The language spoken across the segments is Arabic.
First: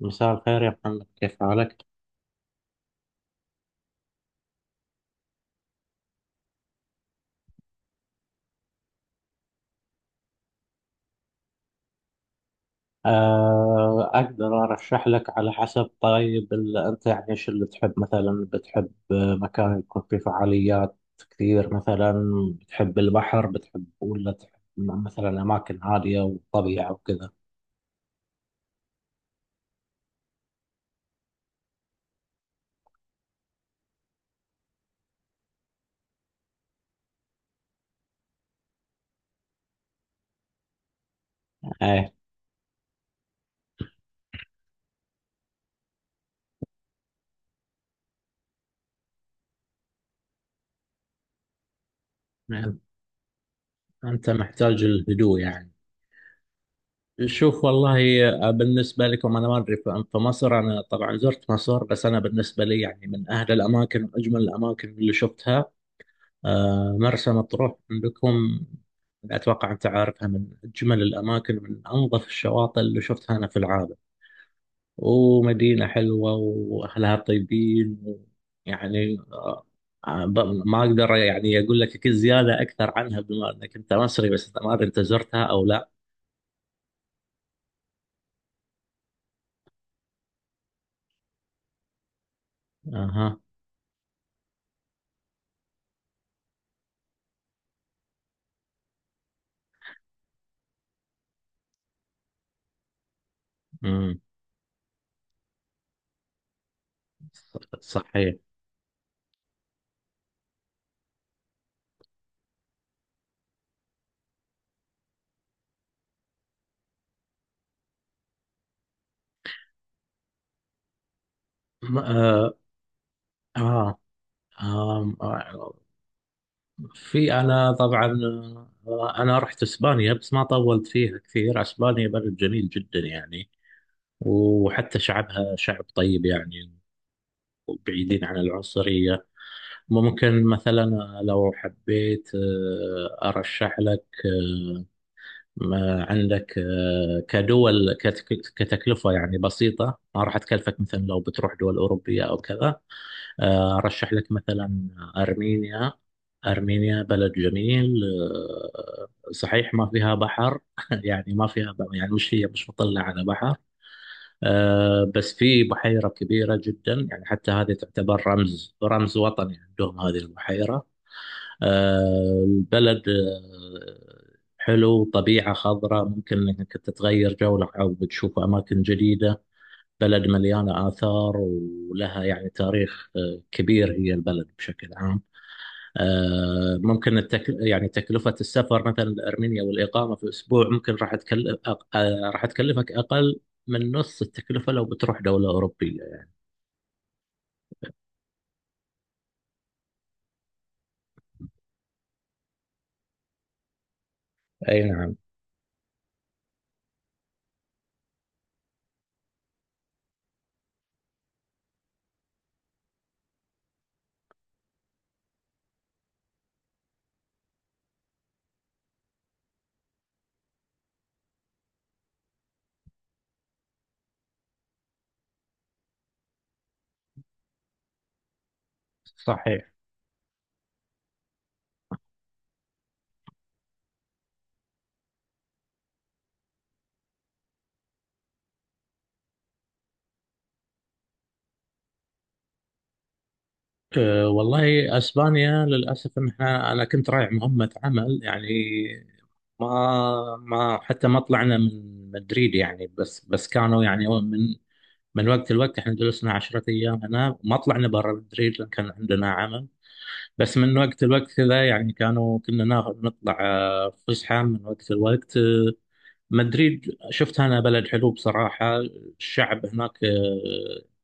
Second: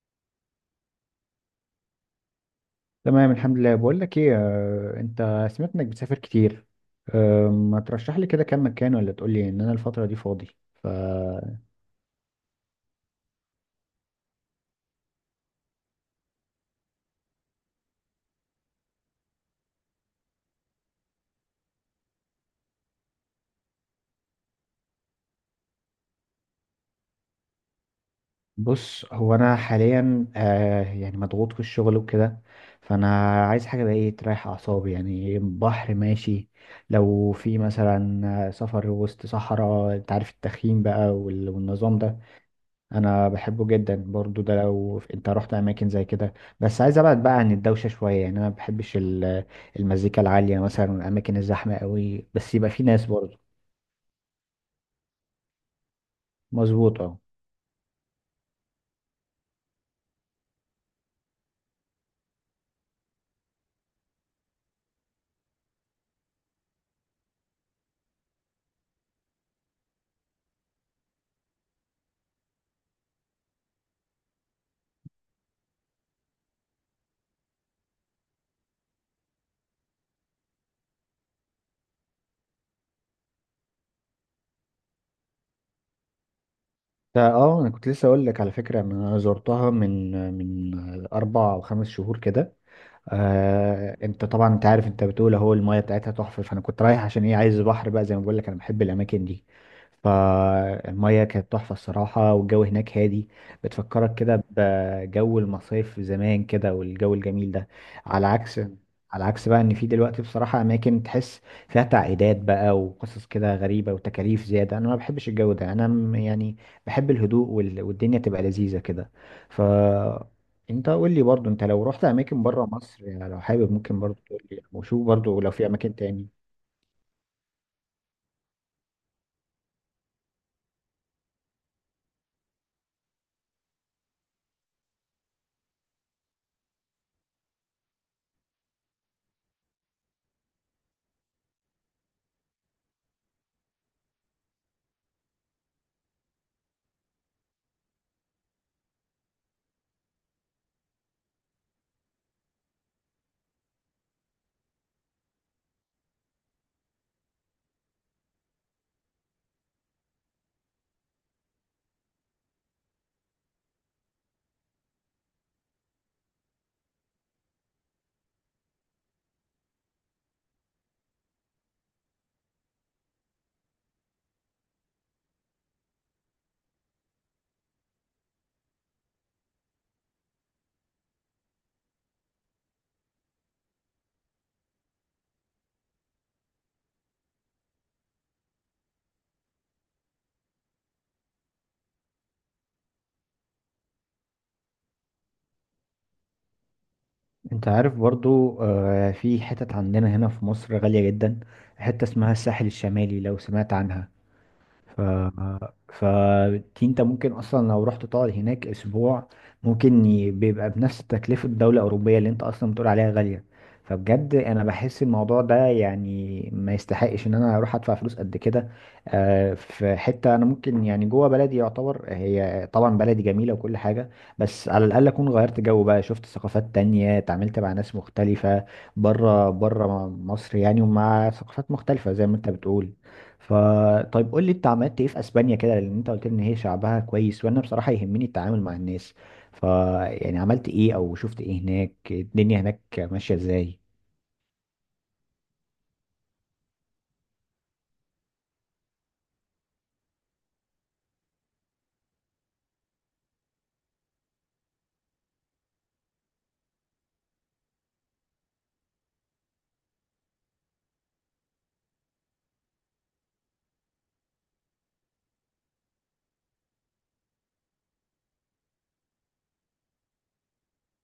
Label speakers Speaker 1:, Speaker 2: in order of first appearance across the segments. Speaker 1: مساء الخير يا محمد، كيف حالك؟
Speaker 2: تمام، الحمد لله. بقول لك ايه، انت سمعت انك بتسافر كتير. ما ترشح لي كده كام مكان؟ ولا تقول لي ان انا الفترة دي فاضي. فبص.
Speaker 1: أقدر أرشح لك على حسب. طيب أنت يعني إيش اللي تحب؟ مثلا بتحب مكان يكون فيه فعاليات كثير مثلا؟ بتحب البحر؟ بتحب ولا تحب مثلا أماكن هادية وطبيعة وكذا؟
Speaker 2: هو انا حاليا يعني مضغوط في الشغل وكده. فانا عايز حاجة بقى ايه تريح اعصابي، يعني بحر ماشي. لو في مثلا سفر وسط صحراء، انت عارف التخييم بقى والنظام
Speaker 1: إيه،
Speaker 2: ده انا بحبه جدا برضو، ده لو انت رحت اماكن زي كده. بس عايز ابعد بقى عن الدوشه شويه، يعني انا ما بحبش المزيكا العاليه مثلا والاماكن الزحمه قوي، بس يبقى في ناس برضو.
Speaker 1: أنت محتاج الهدوء يعني.
Speaker 2: مظبوط، اه.
Speaker 1: شوف والله، بالنسبة لكم أنا ما أدري. في مصر أنا طبعا زرت مصر، بس أنا بالنسبة لي يعني من أهل الأماكن وأجمل الأماكن اللي شفتها، مرسى مطروح عندكم، أتوقع أنت عارفها. من أجمل الأماكن، من أنظف الشواطئ اللي شفتها أنا في العالم. ومدينة حلوة وأهلها طيبين يعني. آه، ب- ما أقدر يعني أقول لك كل زيادة أكثر عنها، بما أنك أنت مصري. بس ما أدري أنت زرتها أو لا.
Speaker 2: اه، انا كنت لسه اقول لك على فكره إن انا زرتها من 4 او 5 شهور كده.
Speaker 1: أها.
Speaker 2: انت طبعا، انت عارف، انت بتقول اهو المايه بتاعتها تحفه. فانا كنت رايح عشان ايه، عايز بحر بقى زي ما بقول لك، انا بحب الاماكن دي. فالمايه كانت تحفه الصراحه، والجو هناك هادي، بتفكرك
Speaker 1: أمم،
Speaker 2: كده بجو المصايف زمان كده والجو الجميل ده. على
Speaker 1: صحيح.
Speaker 2: عكس على عكس بقى، ان في دلوقتي بصراحه اماكن تحس فيها تعقيدات بقى وقصص كده غريبه وتكاليف زياده. انا ما بحبش الجو ده، انا يعني بحب الهدوء والدنيا تبقى لذيذه كده. ف انت قول لي برضو، انت لو
Speaker 1: م-
Speaker 2: رحت اماكن
Speaker 1: آه
Speaker 2: بره مصر، يعني لو حابب
Speaker 1: آه
Speaker 2: ممكن برضو تقول لي،
Speaker 1: آه
Speaker 2: وشوف برضو لو في اماكن تاني.
Speaker 1: في. انا طبعا انا رحت اسبانيا، بس ما طولت فيها كثير. اسبانيا بلد جميل جدا يعني، وحتى شعبها شعب طيب يعني، وبعيدين عن العنصرية. ممكن مثلا لو حبيت ارشح لك. ما عندك كدول كتكلفة يعني بسيطة، ما راح تكلفك مثلا لو بتروح دول أوروبية أو كذا. أرشح لك مثلا أرمينيا. أرمينيا بلد جميل. صحيح ما فيها بحر يعني، ما فيها يعني مش هي مش مطلة على بحر. بس في بحيرة كبيرة جدا يعني، حتى هذه تعتبر رمز وطني عندهم هذه البحيرة. البلد حلو، طبيعة خضراء، ممكن انك تتغير جو او بتشوف اماكن جديدة. بلد مليانة آثار ولها يعني تاريخ كبير، هي البلد بشكل عام. ممكن يعني تكلفة السفر مثلا لأرمينيا والإقامة في أسبوع ممكن راح تكلف راح تكلفك أقل من نص التكلفة لو بتروح دولة أوروبية يعني.
Speaker 2: انت عارف برضو، في حتت عندنا هنا في مصر غالية جدا، حتة اسمها الساحل الشمالي، لو سمعت عنها.
Speaker 1: أي
Speaker 2: ف
Speaker 1: نعم.
Speaker 2: فدي انت ممكن اصلا لو رحت تقعد هناك اسبوع، ممكن بيبقى بنفس تكلفة دولة اوروبية اللي انت اصلا بتقول عليها غالية. فبجد انا بحس الموضوع ده يعني ما يستحقش ان انا اروح ادفع فلوس قد كده. في حتة انا ممكن يعني جوه بلدي يعتبر، هي طبعا بلدي جميلة وكل حاجة، بس على الاقل اكون غيرت جو بقى، شفت ثقافات تانية، اتعاملت مع ناس مختلفة بره،
Speaker 1: صحيح.
Speaker 2: بره مصر يعني، ومع ثقافات مختلفة زي ما انت بتقول. فطيب، قول لي انت عملت ايه في اسبانيا كده، لان انت قلت لي ان هي شعبها كويس، وانا بصراحة يهمني التعامل مع الناس. ف يعني عملت ايه او شفت ايه هناك، الدنيا هناك ماشية ازاي؟
Speaker 1: أه، والله اسبانيا للاسف، ان احنا انا كنت رايح مهمه عمل يعني. ما حتى ما طلعنا من مدريد يعني. بس كانوا يعني من وقت لوقت. احنا جلسنا 10 ايام هنا، ما طلعنا برا مدريد لان كان عندنا عمل. بس من وقت لوقت كذا يعني كنا ناخذ نطلع فسحه من وقت لوقت. مدريد شفتها أنا، بلد حلو بصراحة. الشعب هناك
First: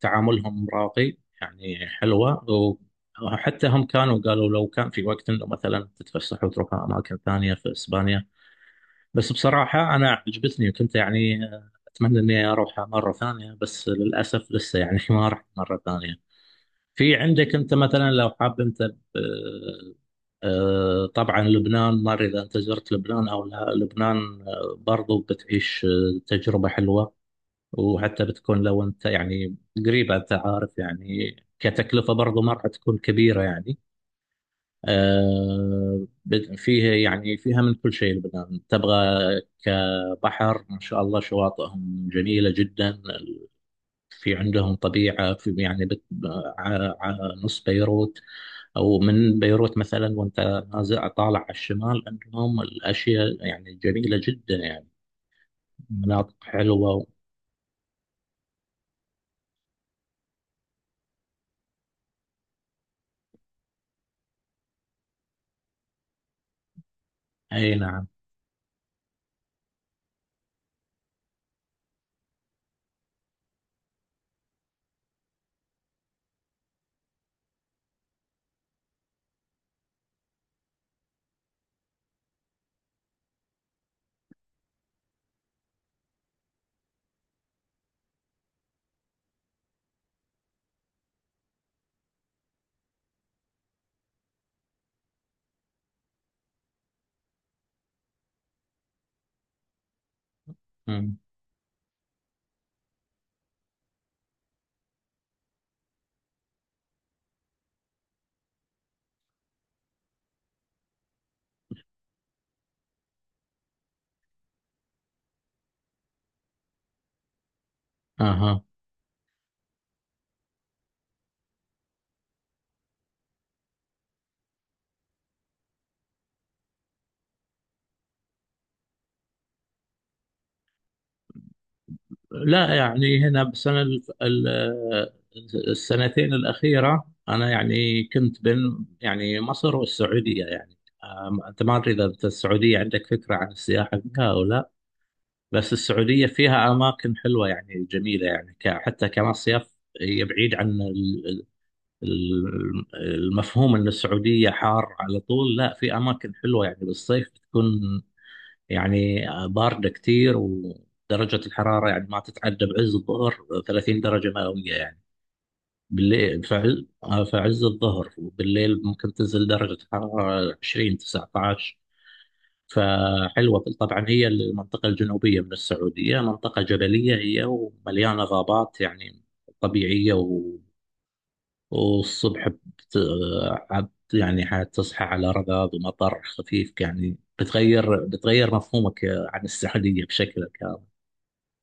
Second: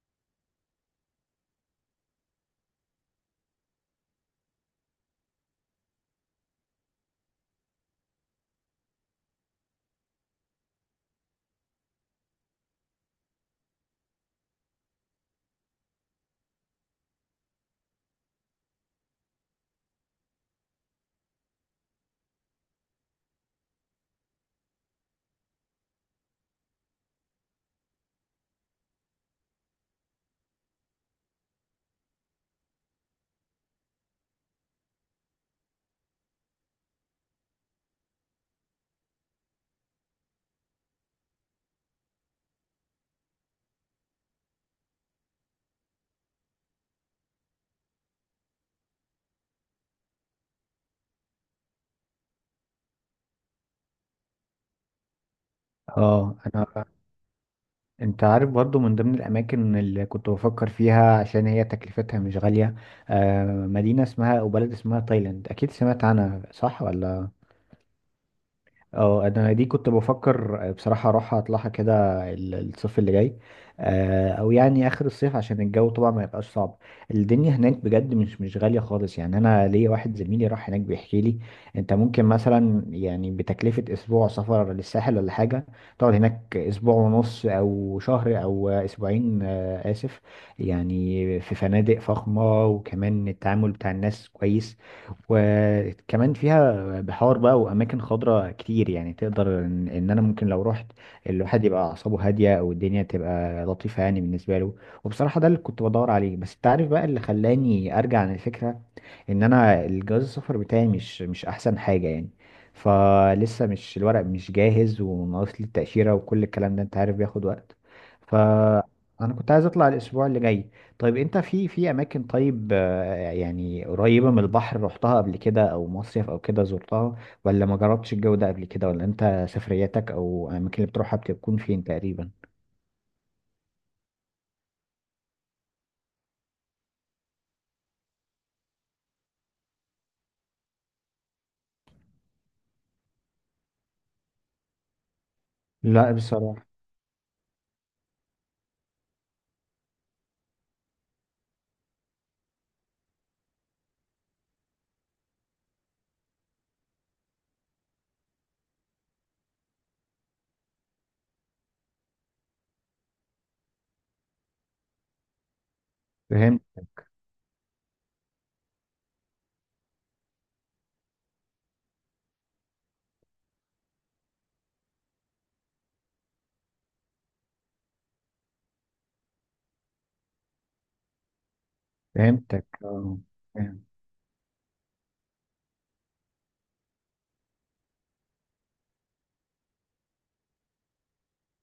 Speaker 1: تعاملهم راقي يعني، حلوة. وحتى هم كانوا قالوا لو كان في وقت انه مثلا تتفسح وتروح اماكن ثانيه في اسبانيا. بس بصراحه انا عجبتني، وكنت يعني اتمنى اني اروحها مره ثانيه، بس للاسف لسه يعني ما رحت مره ثانيه. في عندك انت مثلا، لو حاب انت طبعا لبنان. ما ادري اذا انت زرت لبنان او لا. لبنان برضو بتعيش تجربه حلوه. وحتى بتكون لو انت يعني قريبه، انت عارف يعني كتكلفه برضو ما راح تكون كبيره يعني. فيها يعني، فيها من كل شيء لبنان تبغى. كبحر ما شاء الله، شواطئهم جميله جدا. في عندهم طبيعه. يعني نص بيروت او من بيروت مثلا، وانت نازع طالع على الشمال، عندهم الاشياء يعني جميله جدا يعني، مناطق
Speaker 2: اه،
Speaker 1: حلوه و...
Speaker 2: انت عارف برضو، من ضمن الاماكن اللي كنت بفكر فيها عشان هي تكلفتها مش غالية، مدينة اسمها او بلد اسمها تايلاند، اكيد سمعت عنها صح ولا؟
Speaker 1: اي نعم.
Speaker 2: اه، انا دي كنت بفكر بصراحه اروح اطلعها كده الصيف اللي جاي، او يعني اخر الصيف عشان الجو طبعا ما يبقاش صعب. الدنيا هناك بجد مش غاليه خالص، يعني انا ليا واحد زميلي راح هناك بيحكي لي، انت ممكن مثلا يعني بتكلفه اسبوع سفر للساحل ولا حاجه تقعد هناك اسبوع ونص او شهر او اسبوعين، اسف. يعني في فنادق فخمه، وكمان التعامل بتاع الناس كويس، وكمان فيها بحار بقى واماكن خضراء كتير، يعني تقدر ان انا ممكن لو رحت
Speaker 1: مم.
Speaker 2: الواحد يبقى اعصابه هاديه او الدنيا تبقى لطيفه يعني بالنسبه له. وبصراحه ده اللي كنت بدور عليه، بس انت عارف بقى اللي خلاني ارجع عن الفكره، ان انا الجواز السفر بتاعي مش احسن حاجه يعني، فلسه مش الورق مش جاهز، وناقص لي التاشيره وكل الكلام ده، انت عارف بياخد وقت. ف
Speaker 1: اها.
Speaker 2: انا كنت عايز اطلع الاسبوع اللي جاي. طيب انت، في اماكن طيب يعني قريبة من البحر، رحتها قبل كده او مصيف او كده زرتها؟ ولا ما جربتش الجو ده قبل كده؟ ولا انت سفرياتك او الاماكن اللي بتروحها بتكون فين تقريبا؟
Speaker 1: لا يعني، هنا بسنه السنتين الاخيره انا يعني كنت بين يعني مصر والسعوديه يعني. انت ما ادري اذا انت السعوديه عندك فكره عن السياحه فيها او لا. بس
Speaker 2: لا
Speaker 1: السعوديه
Speaker 2: بصراحة.
Speaker 1: فيها اماكن حلوه يعني، جميله يعني، حتى كمصيف، هي بعيد عن المفهوم ان السعوديه حار على طول. لا، في اماكن حلوه يعني بالصيف تكون يعني بارده كتير، ودرجه الحراره يعني ما تتعدى بعز الظهر 30 درجه مئويه يعني. بالليل،
Speaker 2: فهمت.
Speaker 1: فعز الظهر وبالليل ممكن تنزل درجه الحراره 20 19. فحلوه طبعا، هي المنطقه الجنوبيه من السعوديه، منطقه جبليه هي ومليانه غابات يعني طبيعيه. والصبح
Speaker 2: فهمتك، اه.
Speaker 1: يعني حتصحى على رذاذ ومطر خفيف يعني، بتغير مفهومك عن السعودية بشكل كامل.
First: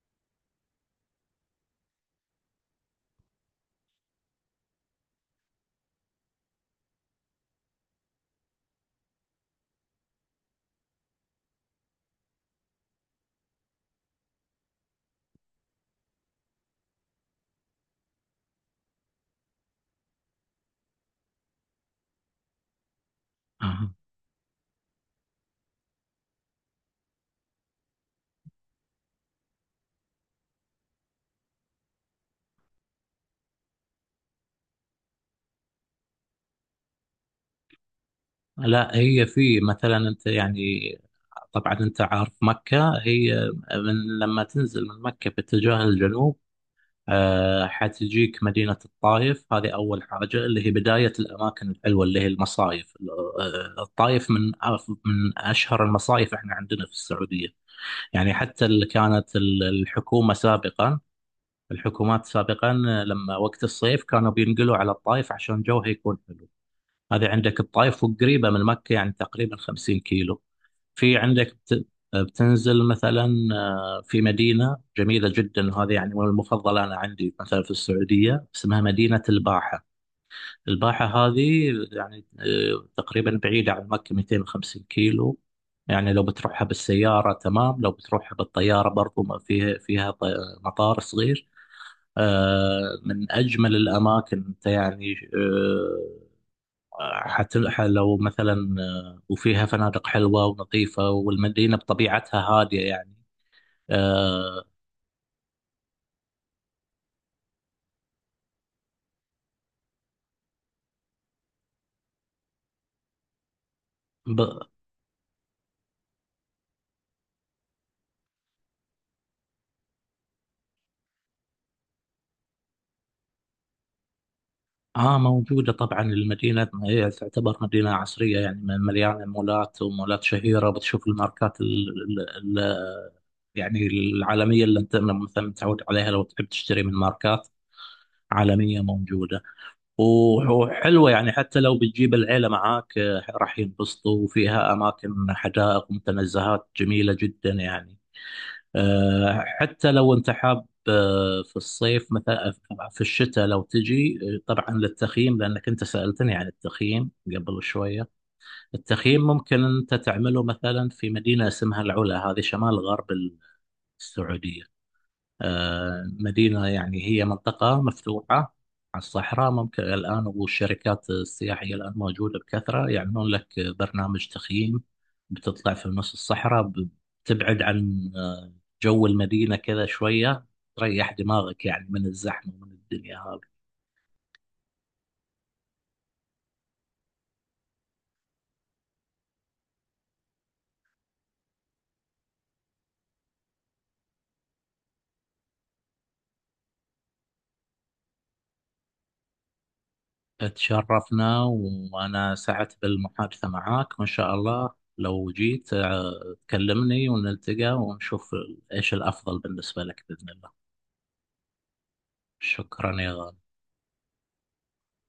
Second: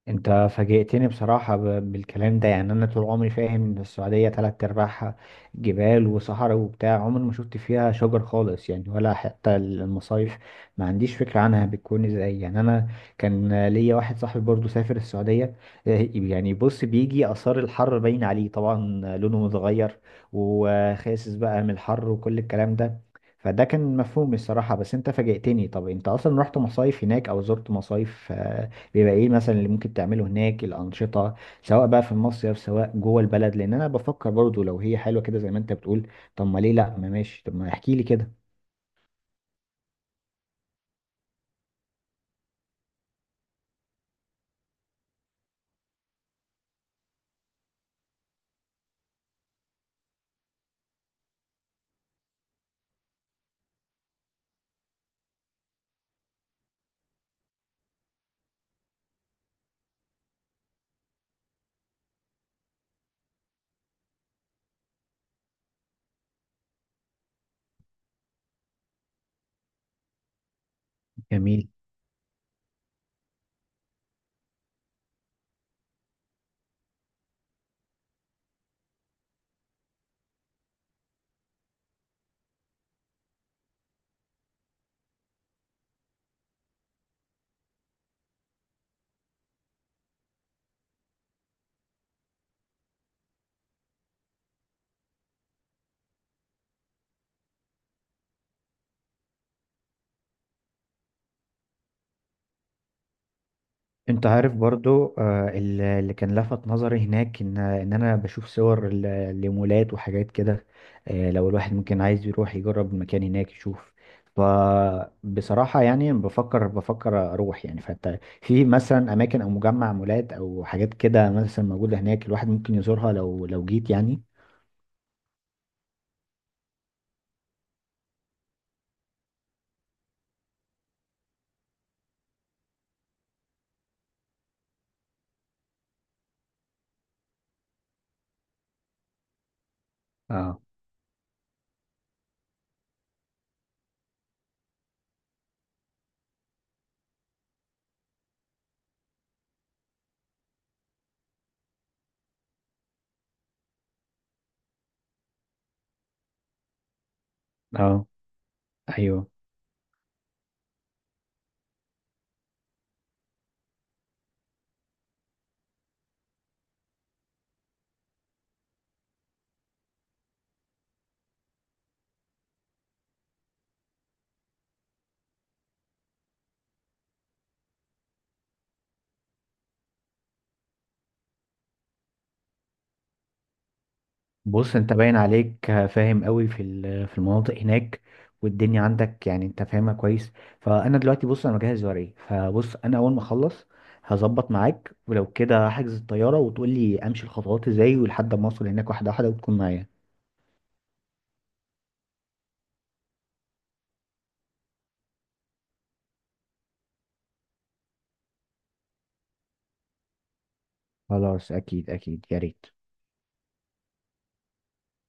Speaker 2: انت فاجئتني بصراحة بالكلام ده، يعني انا طول عمري فاهم ان السعودية تلات ارباعها جبال وصحراء وبتاع، عمري ما شفت فيها شجر خالص يعني، ولا حتى المصايف ما عنديش فكرة عنها بتكون ازاي. يعني انا كان ليا واحد صاحبي برضو سافر السعودية، اه، يعني بص، بيجي اثار الحر باين عليه طبعا، لونه متغير، وخاسس بقى من الحر وكل الكلام ده. فده
Speaker 1: أها.
Speaker 2: كان مفهوم الصراحة، بس انت فاجئتني. طب انت اصلا رحت مصايف هناك او زرت مصايف؟ بيبقى ايه مثلا اللي ممكن تعمله هناك، الانشطه سواء بقى في المصيف سواء جوه البلد؟ لان انا بفكر برضو لو هي حلوه كده زي ما انت بتقول، طب ما ليه لا، ما ماشي، طب ما احكي لي كده.
Speaker 1: لا، هي في مثلا انت يعني، طبعا انت عارف مكة هي، من لما تنزل من مكة باتجاه الجنوب حتجيك مدينة الطايف. هذه أول حاجة اللي هي بداية الأماكن الحلوة اللي هي المصايف. الطايف من من أشهر المصايف احنا عندنا في السعودية. يعني حتى اللي كانت الحكومة سابقا، الحكومات سابقا، لما وقت الصيف كانوا بينقلوا على الطايف عشان جوها يكون حلو. هذه عندك الطايف، وقريبة من مكة يعني تقريبا 50 كيلو. في عندك
Speaker 2: جميل.
Speaker 1: بتنزل مثلا. في مدينة جميلة جدا، وهذه يعني من المفضلة أنا عندي مثلا في السعودية، اسمها مدينة الباحة. الباحة هذه يعني تقريبا بعيدة عن مكة 250 كيلو. يعني لو بتروحها بالسيارة تمام، لو بتروحها بالطيارة برضو ما فيها فيها ط- مطار صغير. من أجمل الأماكن أنت يعني. لو مثلا وفيها فنادق حلوة ونظيفة، والمدينة بطبيعتها هادية يعني.
Speaker 2: انت عارف
Speaker 1: آه،
Speaker 2: برضو، اللي كان لفت نظري هناك، ان انا بشوف صور لمولات وحاجات كده. لو الواحد ممكن عايز يروح يجرب المكان هناك يشوف.
Speaker 1: ب-
Speaker 2: فبصراحة يعني بفكر اروح، يعني فانت في مثلا اماكن او مجمع مولات او حاجات كده مثلا موجودة هناك، الواحد ممكن يزورها لو جيت يعني.
Speaker 1: اه، موجودة طبعا. المدينة هي تعتبر مدينة عصرية يعني، مليانة مولات، ومولات شهيرة، بتشوف الماركات ال ال ال يعني العالمية، اللي انت مثلا متعود عليها، لو تحب تشتري من ماركات عالمية، موجودة.
Speaker 2: اه،
Speaker 1: وحلوة يعني. حتى لو بتجيب العيلة معاك راح ينبسطوا، وفيها أماكن حدائق ومتنزهات جميلة جدا يعني. حتى لو انت حاب في الصيف مثلا، في الشتاء لو تجي طبعا للتخييم، لانك انت سالتني عن التخييم قبل
Speaker 2: اه،
Speaker 1: شويه. التخييم
Speaker 2: ايوه.
Speaker 1: ممكن انت تعمله مثلا في مدينه اسمها العلا، هذه شمال غرب السعوديه. مدينة يعني، هي منطقة مفتوحة على الصحراء. ممكن الآن، والشركات السياحية الآن موجودة بكثرة، يعملون لك برنامج تخييم. بتطلع في نص الصحراء، بتبعد عن جو المدينة كذا شوية، تريح دماغك يعني من الزحمة ومن الدنيا هذه.
Speaker 2: بص، انت باين عليك فاهم قوي في المناطق هناك والدنيا عندك، يعني انت فاهمها كويس. فانا دلوقتي، بص، انا مجهز ورقي. فبص، انا اول ما اخلص هظبط معاك، ولو كده هحجز الطياره، وتقول لي امشي الخطوات ازاي، ولحد ما اوصل هناك واحده واحده وتكون معايا.
Speaker 1: تشرفنا، وأنا سعدت بالمحادثة معاك، وإن شاء الله لو جيت تكلمني ونلتقى ونشوف إيش الأفضل بالنسبة لك بإذن الله.
Speaker 2: خلاص، اكيد اكيد، يا ريت.
Speaker 1: شكرا يا غالي.